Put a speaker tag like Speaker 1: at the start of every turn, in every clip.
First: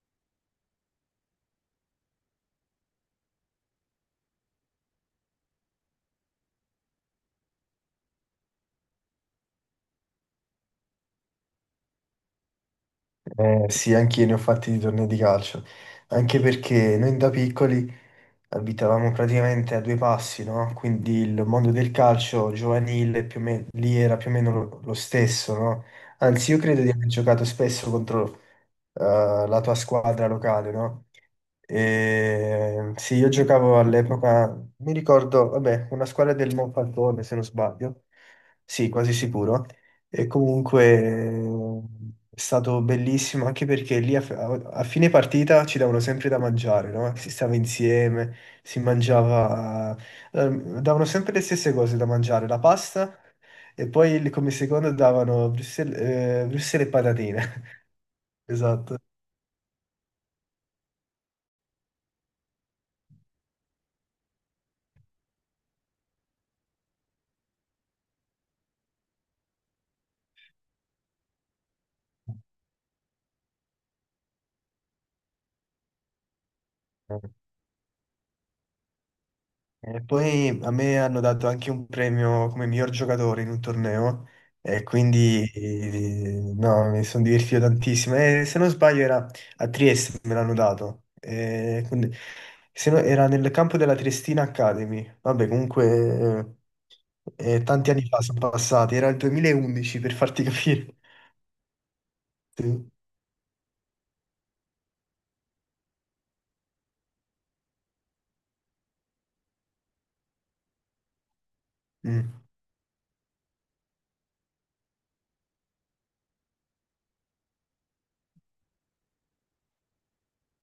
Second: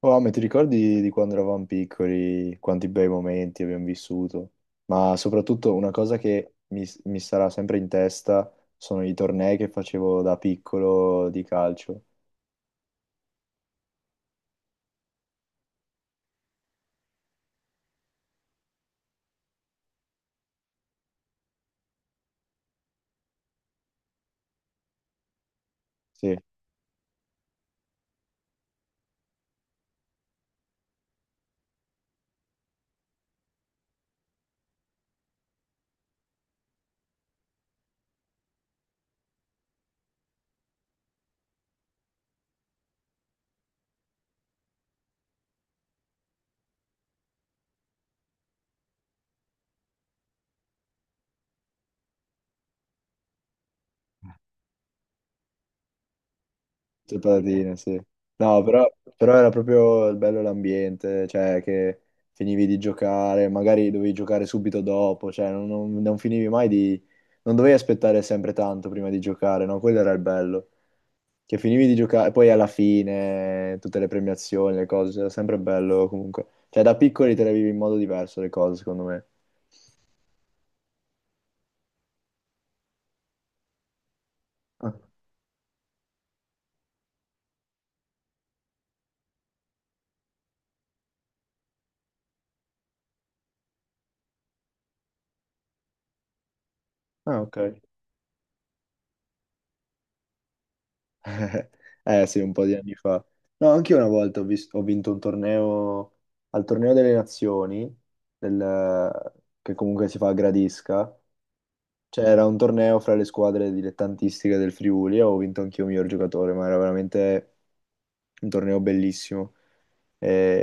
Speaker 1: Oh, ma ti ricordi di quando eravamo piccoli, quanti bei momenti abbiamo vissuto? Ma soprattutto una cosa che mi sarà sempre in testa sono i tornei che facevo da piccolo di calcio.
Speaker 2: Sì, anch'io ne ho fatti di tornei di calcio, anche perché noi da piccoli, abitavamo praticamente a due passi, no? Quindi il mondo del calcio giovanile più o meno, lì era più o meno lo stesso, no?
Speaker 1: Sì.
Speaker 2: Anzi, io credo di aver giocato spesso contro eh, la tua squadra locale, no? E, sì, io giocavo all'epoca, mi ricordo, vabbè, una squadra del Monfalcone, se non sbaglio, sì, quasi sicuro. E comunque è stato bellissimo anche perché lì a fine partita ci davano sempre da mangiare, no? Si stava insieme, si mangiava, eh, davano sempre le stesse cose da mangiare, la pasta e poi come secondo davano Brussels, Brussels e
Speaker 1: Tutte patatine,
Speaker 2: patatine.
Speaker 1: sì. No, però,
Speaker 2: Esatto.
Speaker 1: però era proprio il bello l'ambiente, cioè che finivi di giocare, magari dovevi giocare subito dopo, cioè non finivi mai di... non dovevi aspettare sempre tanto prima di giocare, no? Quello era il bello. Che finivi di giocare, poi alla fine tutte le premiazioni, le cose, era sempre bello comunque. Cioè da piccoli te le vivi in modo diverso le cose, secondo me.
Speaker 2: E poi a me hanno dato anche un premio come miglior giocatore in un torneo e
Speaker 1: Ah,
Speaker 2: quindi no, mi sono divertito tantissimo. E se non sbaglio era a Trieste, me l'hanno dato. E quindi- se no, era nel campo della Triestina Academy. Vabbè, comunque
Speaker 1: ok.
Speaker 2: tanti anni fa sono passati, era il 2011 per farti capire.
Speaker 1: Eh sì, un po' di
Speaker 2: Sì.
Speaker 1: anni fa. No, anche io una volta ho vinto un torneo, al torneo delle nazioni, del- che comunque si fa a Gradisca.
Speaker 2: Mm,
Speaker 1: C'era un torneo fra le squadre dilettantistiche del Friuli e ho vinto anch'io miglior giocatore, ma era veramente un torneo bellissimo.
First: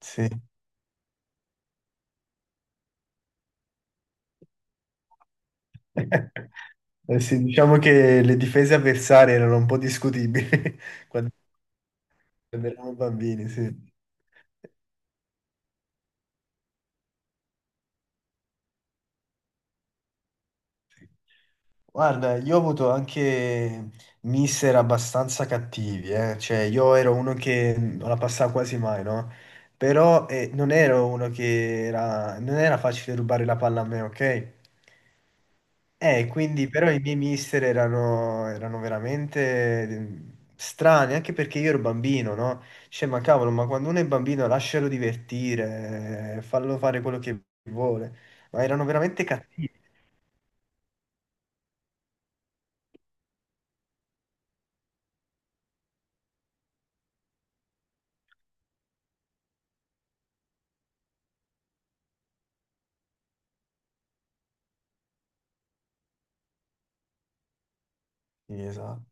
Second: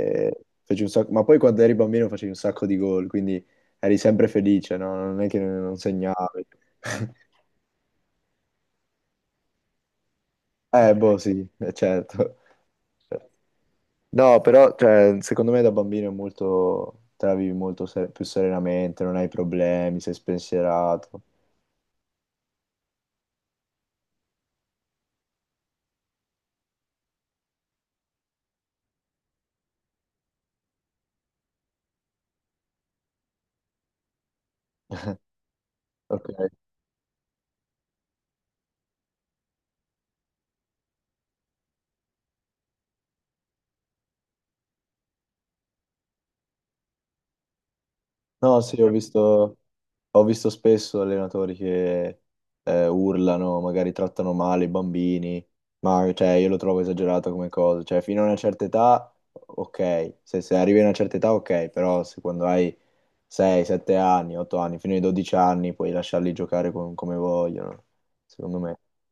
Speaker 2: sì.
Speaker 1: feci un sacco- Ma poi quando eri bambino facevi un sacco di gol, quindi eri sempre felice, no? Non è che non segnavi.
Speaker 2: Eh sì, diciamo che le difese avversarie erano un po' discutibili.
Speaker 1: Sì, certo.
Speaker 2: Quando eravamo bambini, sì.
Speaker 1: No, però cioè, secondo me da bambino è molto, te la vivi molto più serenamente, non hai problemi, sei
Speaker 2: Sì.
Speaker 1: spensierato.
Speaker 2: Guarda, io ho avuto anche mister abbastanza cattivi, eh. Cioè, io ero uno che non la passava quasi mai, no? Però non ero uno che era... non era facile rubare la palla a me, ok? Eh,
Speaker 1: Ok.
Speaker 2: quindi però i miei mister erano veramente mm, strani, anche perché io ero bambino, no? Cioè, ma cavolo, ma quando uno è bambino lascialo divertire, fallo fare quello che vuole.
Speaker 1: No,
Speaker 2: Ma
Speaker 1: sì,
Speaker 2: erano veramente cattivi.
Speaker 1: ho visto spesso allenatori che urlano, magari trattano male i bambini, ma cioè, io lo trovo esagerato come cosa. Cioè, fino a una certa età, ok, se arrivi a una certa età, ok, però se quando hai 6, 7 anni, 8 anni, fino ai 12 anni puoi lasciarli giocare come vogliono,
Speaker 2: Sì,
Speaker 1: secondo me.
Speaker 2: esatto.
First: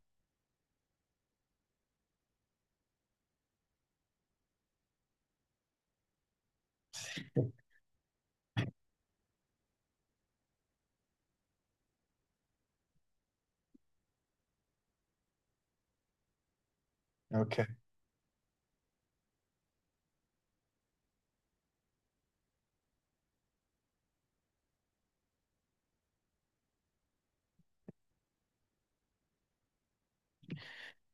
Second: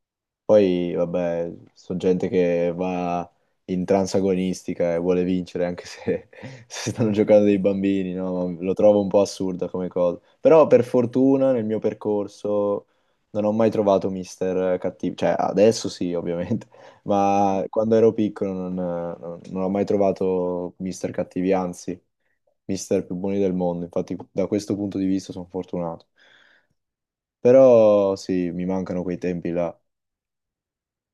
Speaker 1: Poi, vabbè, sono gente che va in transagonistica e vuole vincere, anche se, se stanno giocando dei bambini, no? Lo trovo un po' assurda come cosa. Però, per fortuna, nel mio percorso non ho mai trovato mister cattivo. Cioè, adesso sì, ovviamente, ma
Speaker 2: Ok.
Speaker 1: quando ero piccolo non ho mai trovato mister cattivi, anzi, mister più buoni del mondo. Infatti, da questo punto di vista sono fortunato. Però, sì, mi mancano quei tempi là.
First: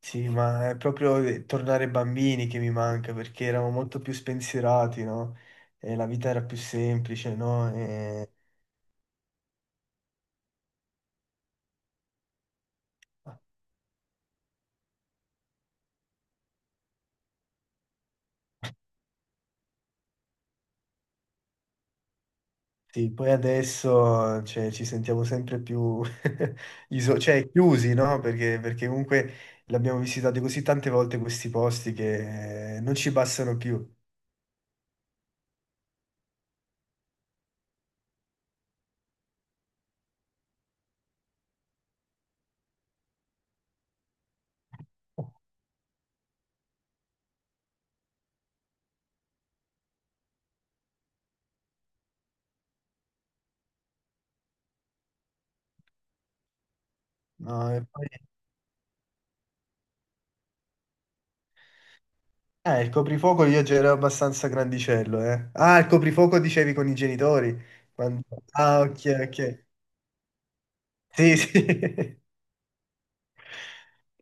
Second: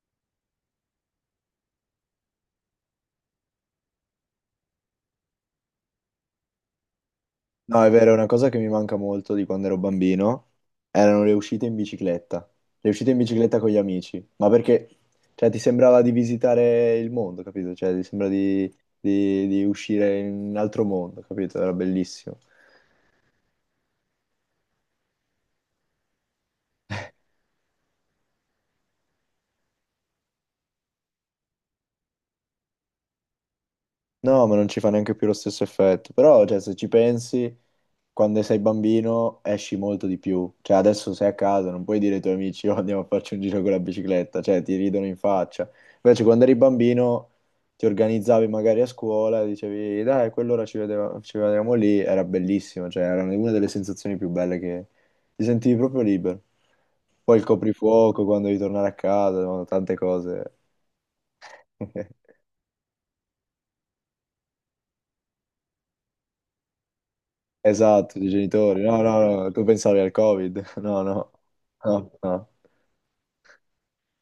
Speaker 2: Sì, ma è proprio tornare bambini che mi manca, perché eravamo molto più spensierati, no? E la vita era più semplice, no?
Speaker 1: No, è vero, è una
Speaker 2: E...
Speaker 1: cosa che mi manca molto di quando ero bambino erano le uscite in bicicletta, le uscite in bicicletta con gli amici, ma perché, cioè, ti sembrava di visitare il mondo, capito? Cioè, ti sembra di, di uscire in un altro mondo, capito? Era bellissimo.
Speaker 2: Sì, poi adesso cioè, ci sentiamo sempre più cioè, chiusi, no? Perché comunque l'abbiamo visitato così tante volte questi posti che non ci bastano più.
Speaker 1: No, ma non ci fa neanche più lo stesso effetto. Però, cioè, se ci pensi, quando sei bambino esci molto di più. Cioè, adesso sei a casa, non puoi dire ai tuoi amici, oh, andiamo a farci un giro con la bicicletta. Cioè, ti ridono in faccia. Invece, quando eri bambino, ti organizzavi magari a scuola, dicevi, dai, a quell'ora ci vedevamo lì. Era bellissimo. Cioè, era una delle sensazioni più belle che ti sentivi proprio libero. Poi il
Speaker 2: No, e poi-
Speaker 1: coprifuoco, quando devi tornare a casa, no, tante cose.
Speaker 2: Ah, il coprifuoco io già ero abbastanza grandicello, eh. Ah, il coprifuoco dicevi con i genitori.
Speaker 1: Esatto,
Speaker 2: Quando-
Speaker 1: dei genitori.
Speaker 2: Ah,
Speaker 1: No, no,
Speaker 2: ok,
Speaker 1: no, tu
Speaker 2: ok.
Speaker 1: pensavi al Covid. No, no,
Speaker 2: Sì, sì.
Speaker 1: no, no.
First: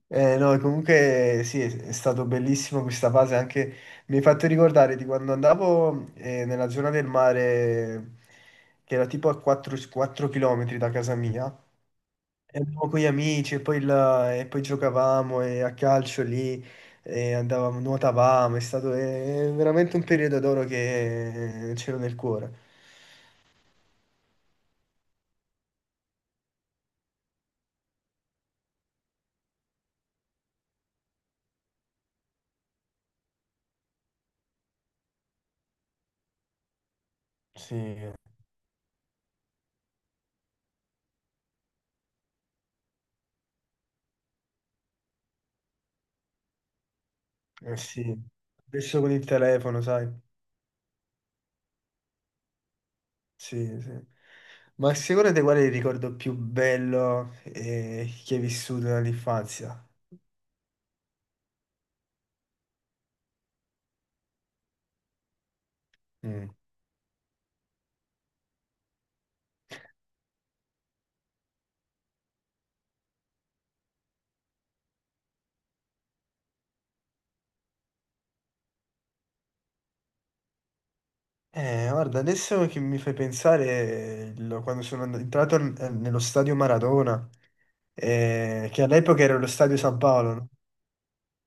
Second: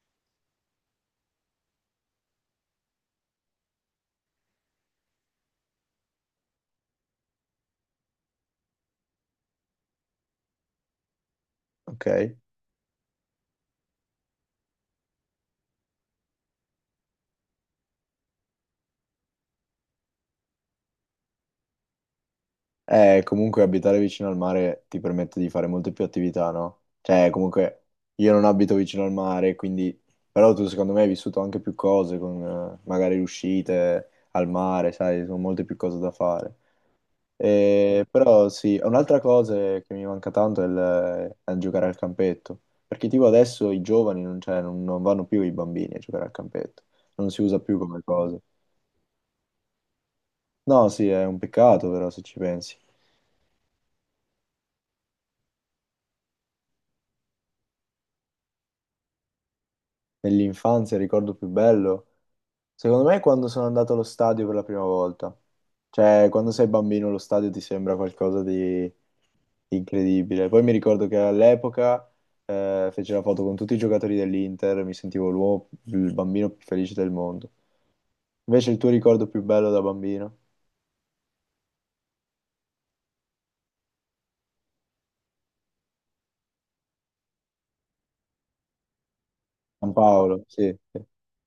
Speaker 2: No, comunque sì, è stato bellissimo questa fase, anche mi hai fatto ricordare di quando andavo nella zona del mare, che era tipo a 4, km da casa mia,
Speaker 1: Ok.
Speaker 2: e andavo con gli amici e poi, e poi giocavamo e a calcio lì, e andavamo, nuotavamo, è stato veramente un periodo d'oro che c'ero nel cuore.
Speaker 1: Comunque abitare vicino al mare ti permette di fare molte più attività, no? Cioè, comunque io non abito vicino al mare, quindi... Però tu secondo me hai vissuto anche più cose con magari uscite al mare, sai, sono molte più cose da fare.
Speaker 2: Sì, eh
Speaker 1: Però sì, un'altra cosa che mi manca tanto è giocare al campetto, perché tipo adesso i giovani non, cioè, non vanno più i bambini a giocare al campetto, non si usa più come
Speaker 2: sì,
Speaker 1: cosa.
Speaker 2: adesso con il telefono, sai.
Speaker 1: No, sì, è un peccato però se ci pensi.
Speaker 2: Sì, sì. Ma sicuramente qual è il ricordo più bello che hai vissuto dall'infanzia?
Speaker 1: Nell'infanzia, il ricordo più bello, secondo me è quando sono andato allo stadio per la prima volta. Cioè,
Speaker 2: Mm.
Speaker 1: quando sei bambino lo stadio ti sembra qualcosa di incredibile. Poi mi ricordo che all'epoca feci la foto con tutti i giocatori dell'Inter, mi sentivo l'uomo, il bambino più felice del mondo. Invece il tuo ricordo più bello da bambino?
Speaker 2: Guarda, adesso che mi fai pensare, quando sono entrato nello stadio Maradona, che all'epoca era lo stadio
Speaker 1: San
Speaker 2: San Paolo,
Speaker 1: Paolo,
Speaker 2: no?
Speaker 1: sì.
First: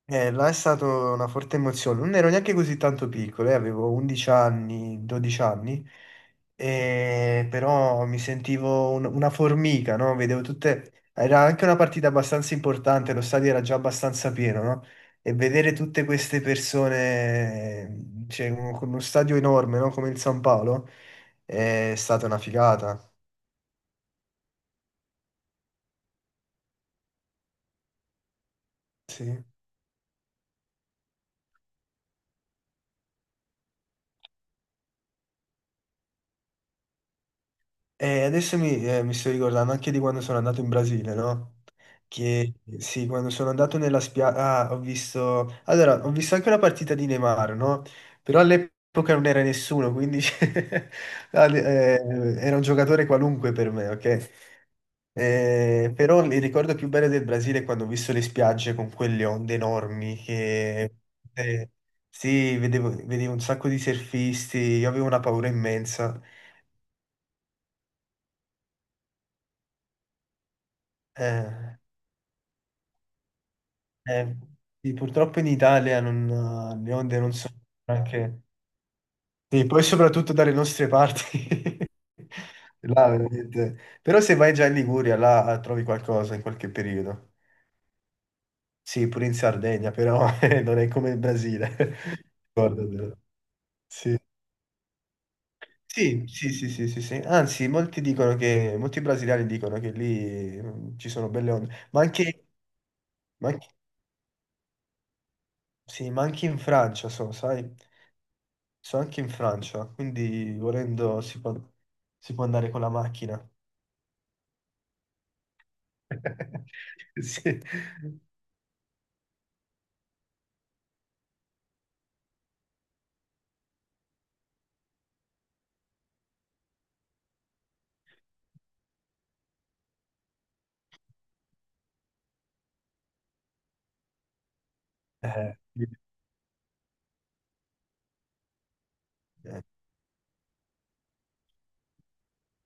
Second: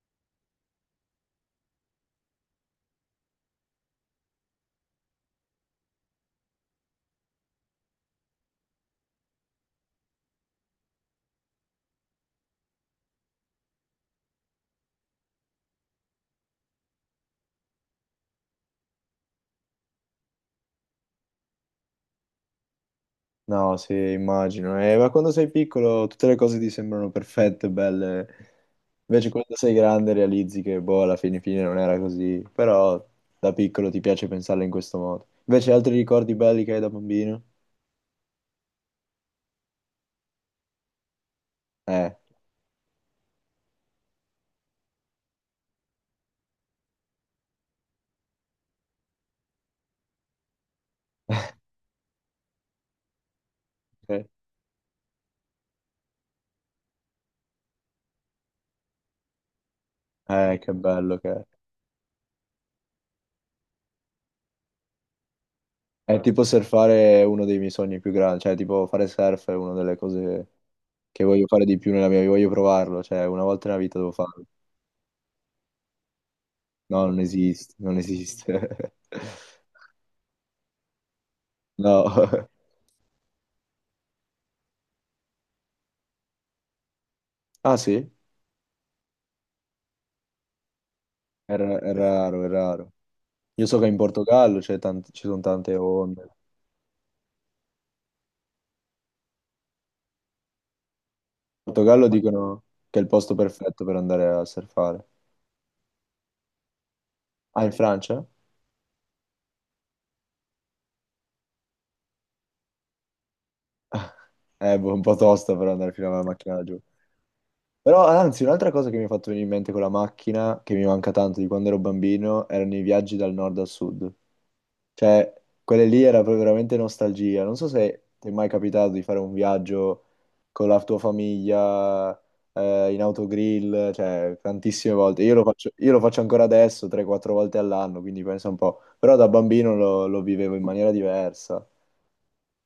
Speaker 2: Là è stata una forte emozione. Non ero neanche così tanto piccolo, avevo 11 anni, 12 anni, e però mi sentivo una formica, no? Vedevo tutte... Era anche una partita abbastanza importante, lo stadio era già abbastanza pieno, no? E vedere tutte queste persone, cioè, con uno stadio enorme, no? Come il San Paolo, è stata una figata.
Speaker 1: No, sì, immagino. Ma quando sei piccolo tutte le cose ti sembrano perfette, belle. Invece
Speaker 2: Sì.
Speaker 1: quando sei grande realizzi che, boh, alla fine, fine non era così. Però da piccolo ti piace pensarle in questo modo. Invece altri ricordi belli che hai da bambino?
Speaker 2: E adesso mi sto ricordando anche di quando sono andato in Brasile, no?
Speaker 1: Eh,
Speaker 2: Che sì, quando sono andato nella spiaggia, ho visto... Allora, ho visto anche una partita di Neymar, no? Però all'epoca non era nessuno, quindi eh, era un giocatore qualunque per me,
Speaker 1: eh,
Speaker 2: ok? Però il ricordo più bello del Brasile è quando ho visto le spiagge con quelle onde enormi
Speaker 1: che
Speaker 2: che...
Speaker 1: bello che è.
Speaker 2: eh, sì, vedevo un sacco di surfisti, io avevo una paura
Speaker 1: È
Speaker 2: immensa.
Speaker 1: tipo surfare è uno dei miei sogni più grandi. Cioè, tipo fare surf è una delle cose che voglio fare
Speaker 2: Eh,
Speaker 1: di più nella mia vita. Voglio provarlo. Cioè, una volta nella vita devo
Speaker 2: Eh,
Speaker 1: farlo.
Speaker 2: sì, purtroppo in Italia non, le
Speaker 1: No, non
Speaker 2: onde non sono
Speaker 1: esiste, non
Speaker 2: neanche...
Speaker 1: esiste.
Speaker 2: Sì, poi soprattutto dalle nostre parti.
Speaker 1: No.
Speaker 2: Là, veramente. Però se vai già in Liguria, là trovi qualcosa in qualche periodo.
Speaker 1: Ah, sì?
Speaker 2: Sì, pure in Sardegna, però non è come il Brasile.
Speaker 1: È raro, è raro.
Speaker 2: Ricordatelo.
Speaker 1: Io so che in
Speaker 2: Sì.
Speaker 1: Portogallo ci sono tante onde.
Speaker 2: Sì,
Speaker 1: In
Speaker 2: sì, sì, sì, sì, sì. Anzi, molti brasiliani dicono che lì mm, ci sono belle onde,
Speaker 1: Portogallo dicono che è il posto
Speaker 2: ma anche-
Speaker 1: perfetto per andare a surfare.
Speaker 2: sì, ma anche in Francia, so,
Speaker 1: Ah, in
Speaker 2: sai?
Speaker 1: Francia?
Speaker 2: Sono anche in Francia, quindi volendo si può andare con la macchina.
Speaker 1: Un po' tosto per andare fino alla macchina laggiù.
Speaker 2: Sì.
Speaker 1: Però, anzi, un'altra cosa che mi ha fatto venire in mente con la macchina, che mi manca tanto di quando ero bambino, erano i viaggi dal nord al sud. Cioè, quelle lì era proprio veramente nostalgia. Non so se ti è mai capitato di fare un viaggio con la tua famiglia, in autogrill, cioè, tantissime volte.
Speaker 2: Eh,
Speaker 1: Io lo faccio ancora adesso, 3-4 volte all'anno, quindi pensa un po'. Però da
Speaker 2: eh,
Speaker 1: bambino lo vivevo in maniera diversa.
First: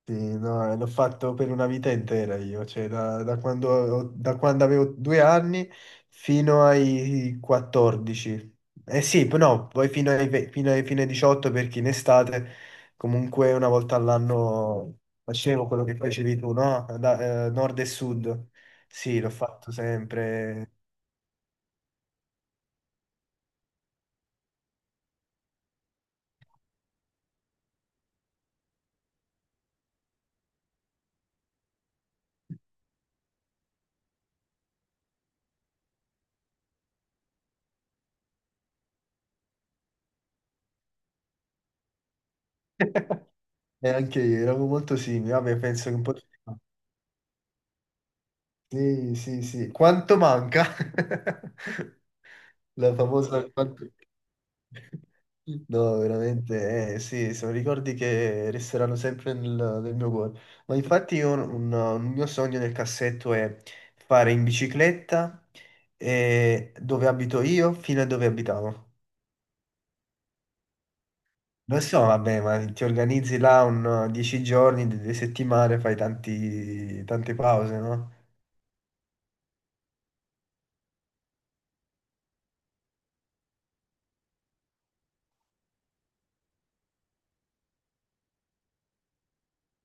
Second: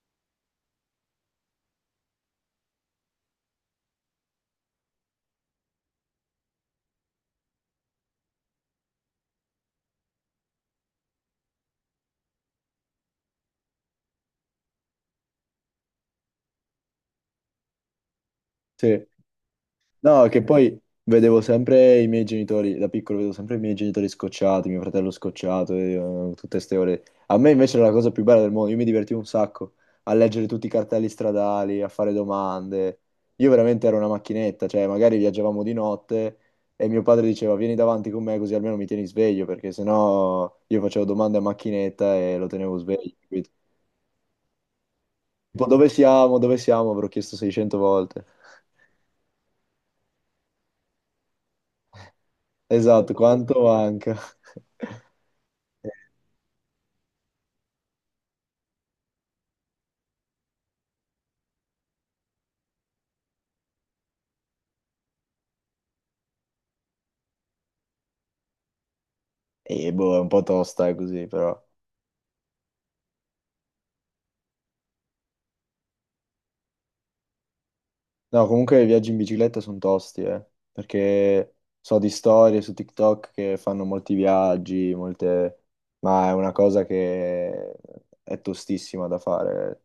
Speaker 2: sì, no, l'ho fatto per una vita intera io, cioè da quando, da quando avevo 2 anni fino ai 14. Eh sì, no, poi fino ai, ve- fino ai 18 perché in estate comunque una volta all'anno facevo quello che facevi tu, no? Nord e sud.
Speaker 1: Sì.
Speaker 2: Sì, l'ho fatto
Speaker 1: No, che
Speaker 2: sempre.
Speaker 1: poi vedevo sempre i miei genitori, da piccolo vedevo sempre i miei genitori scocciati, mio fratello scocciato, tutte ste ore. A me invece era la cosa più bella del mondo, io mi divertivo un sacco a leggere tutti i cartelli stradali, a fare domande. Io veramente ero una macchinetta, cioè magari viaggiavamo di notte e mio padre diceva vieni davanti con me così almeno mi tieni sveglio, perché sennò io facevo domande a macchinetta e lo tenevo sveglio, capito?
Speaker 2: E anche io, eravamo molto simili, vabbè,
Speaker 1: Tipo
Speaker 2: penso che un po'... ci
Speaker 1: dove
Speaker 2: sta.
Speaker 1: siamo, avrò chiesto 600 volte.
Speaker 2: Sì, sì, sì. Quanto manca? La
Speaker 1: Esatto,
Speaker 2: famosa...
Speaker 1: quanto
Speaker 2: quanto-
Speaker 1: manca?
Speaker 2: No, veramente, sì, sono ricordi che resteranno sempre nel mio cuore. Ma infatti io un mio sogno nel cassetto è fare in bicicletta dove abito io fino a dove abitavo.
Speaker 1: E boh, è un po' tosta, così, però.
Speaker 2: Lo so, vabbè, ma ti organizzi là un 10 giorni, 2 settimane, fai tante pause, no?
Speaker 1: No, comunque i viaggi in bicicletta sono tosti, perché so di storie su TikTok che fanno molti viaggi, molte... ma è una cosa che è tostissima da fare.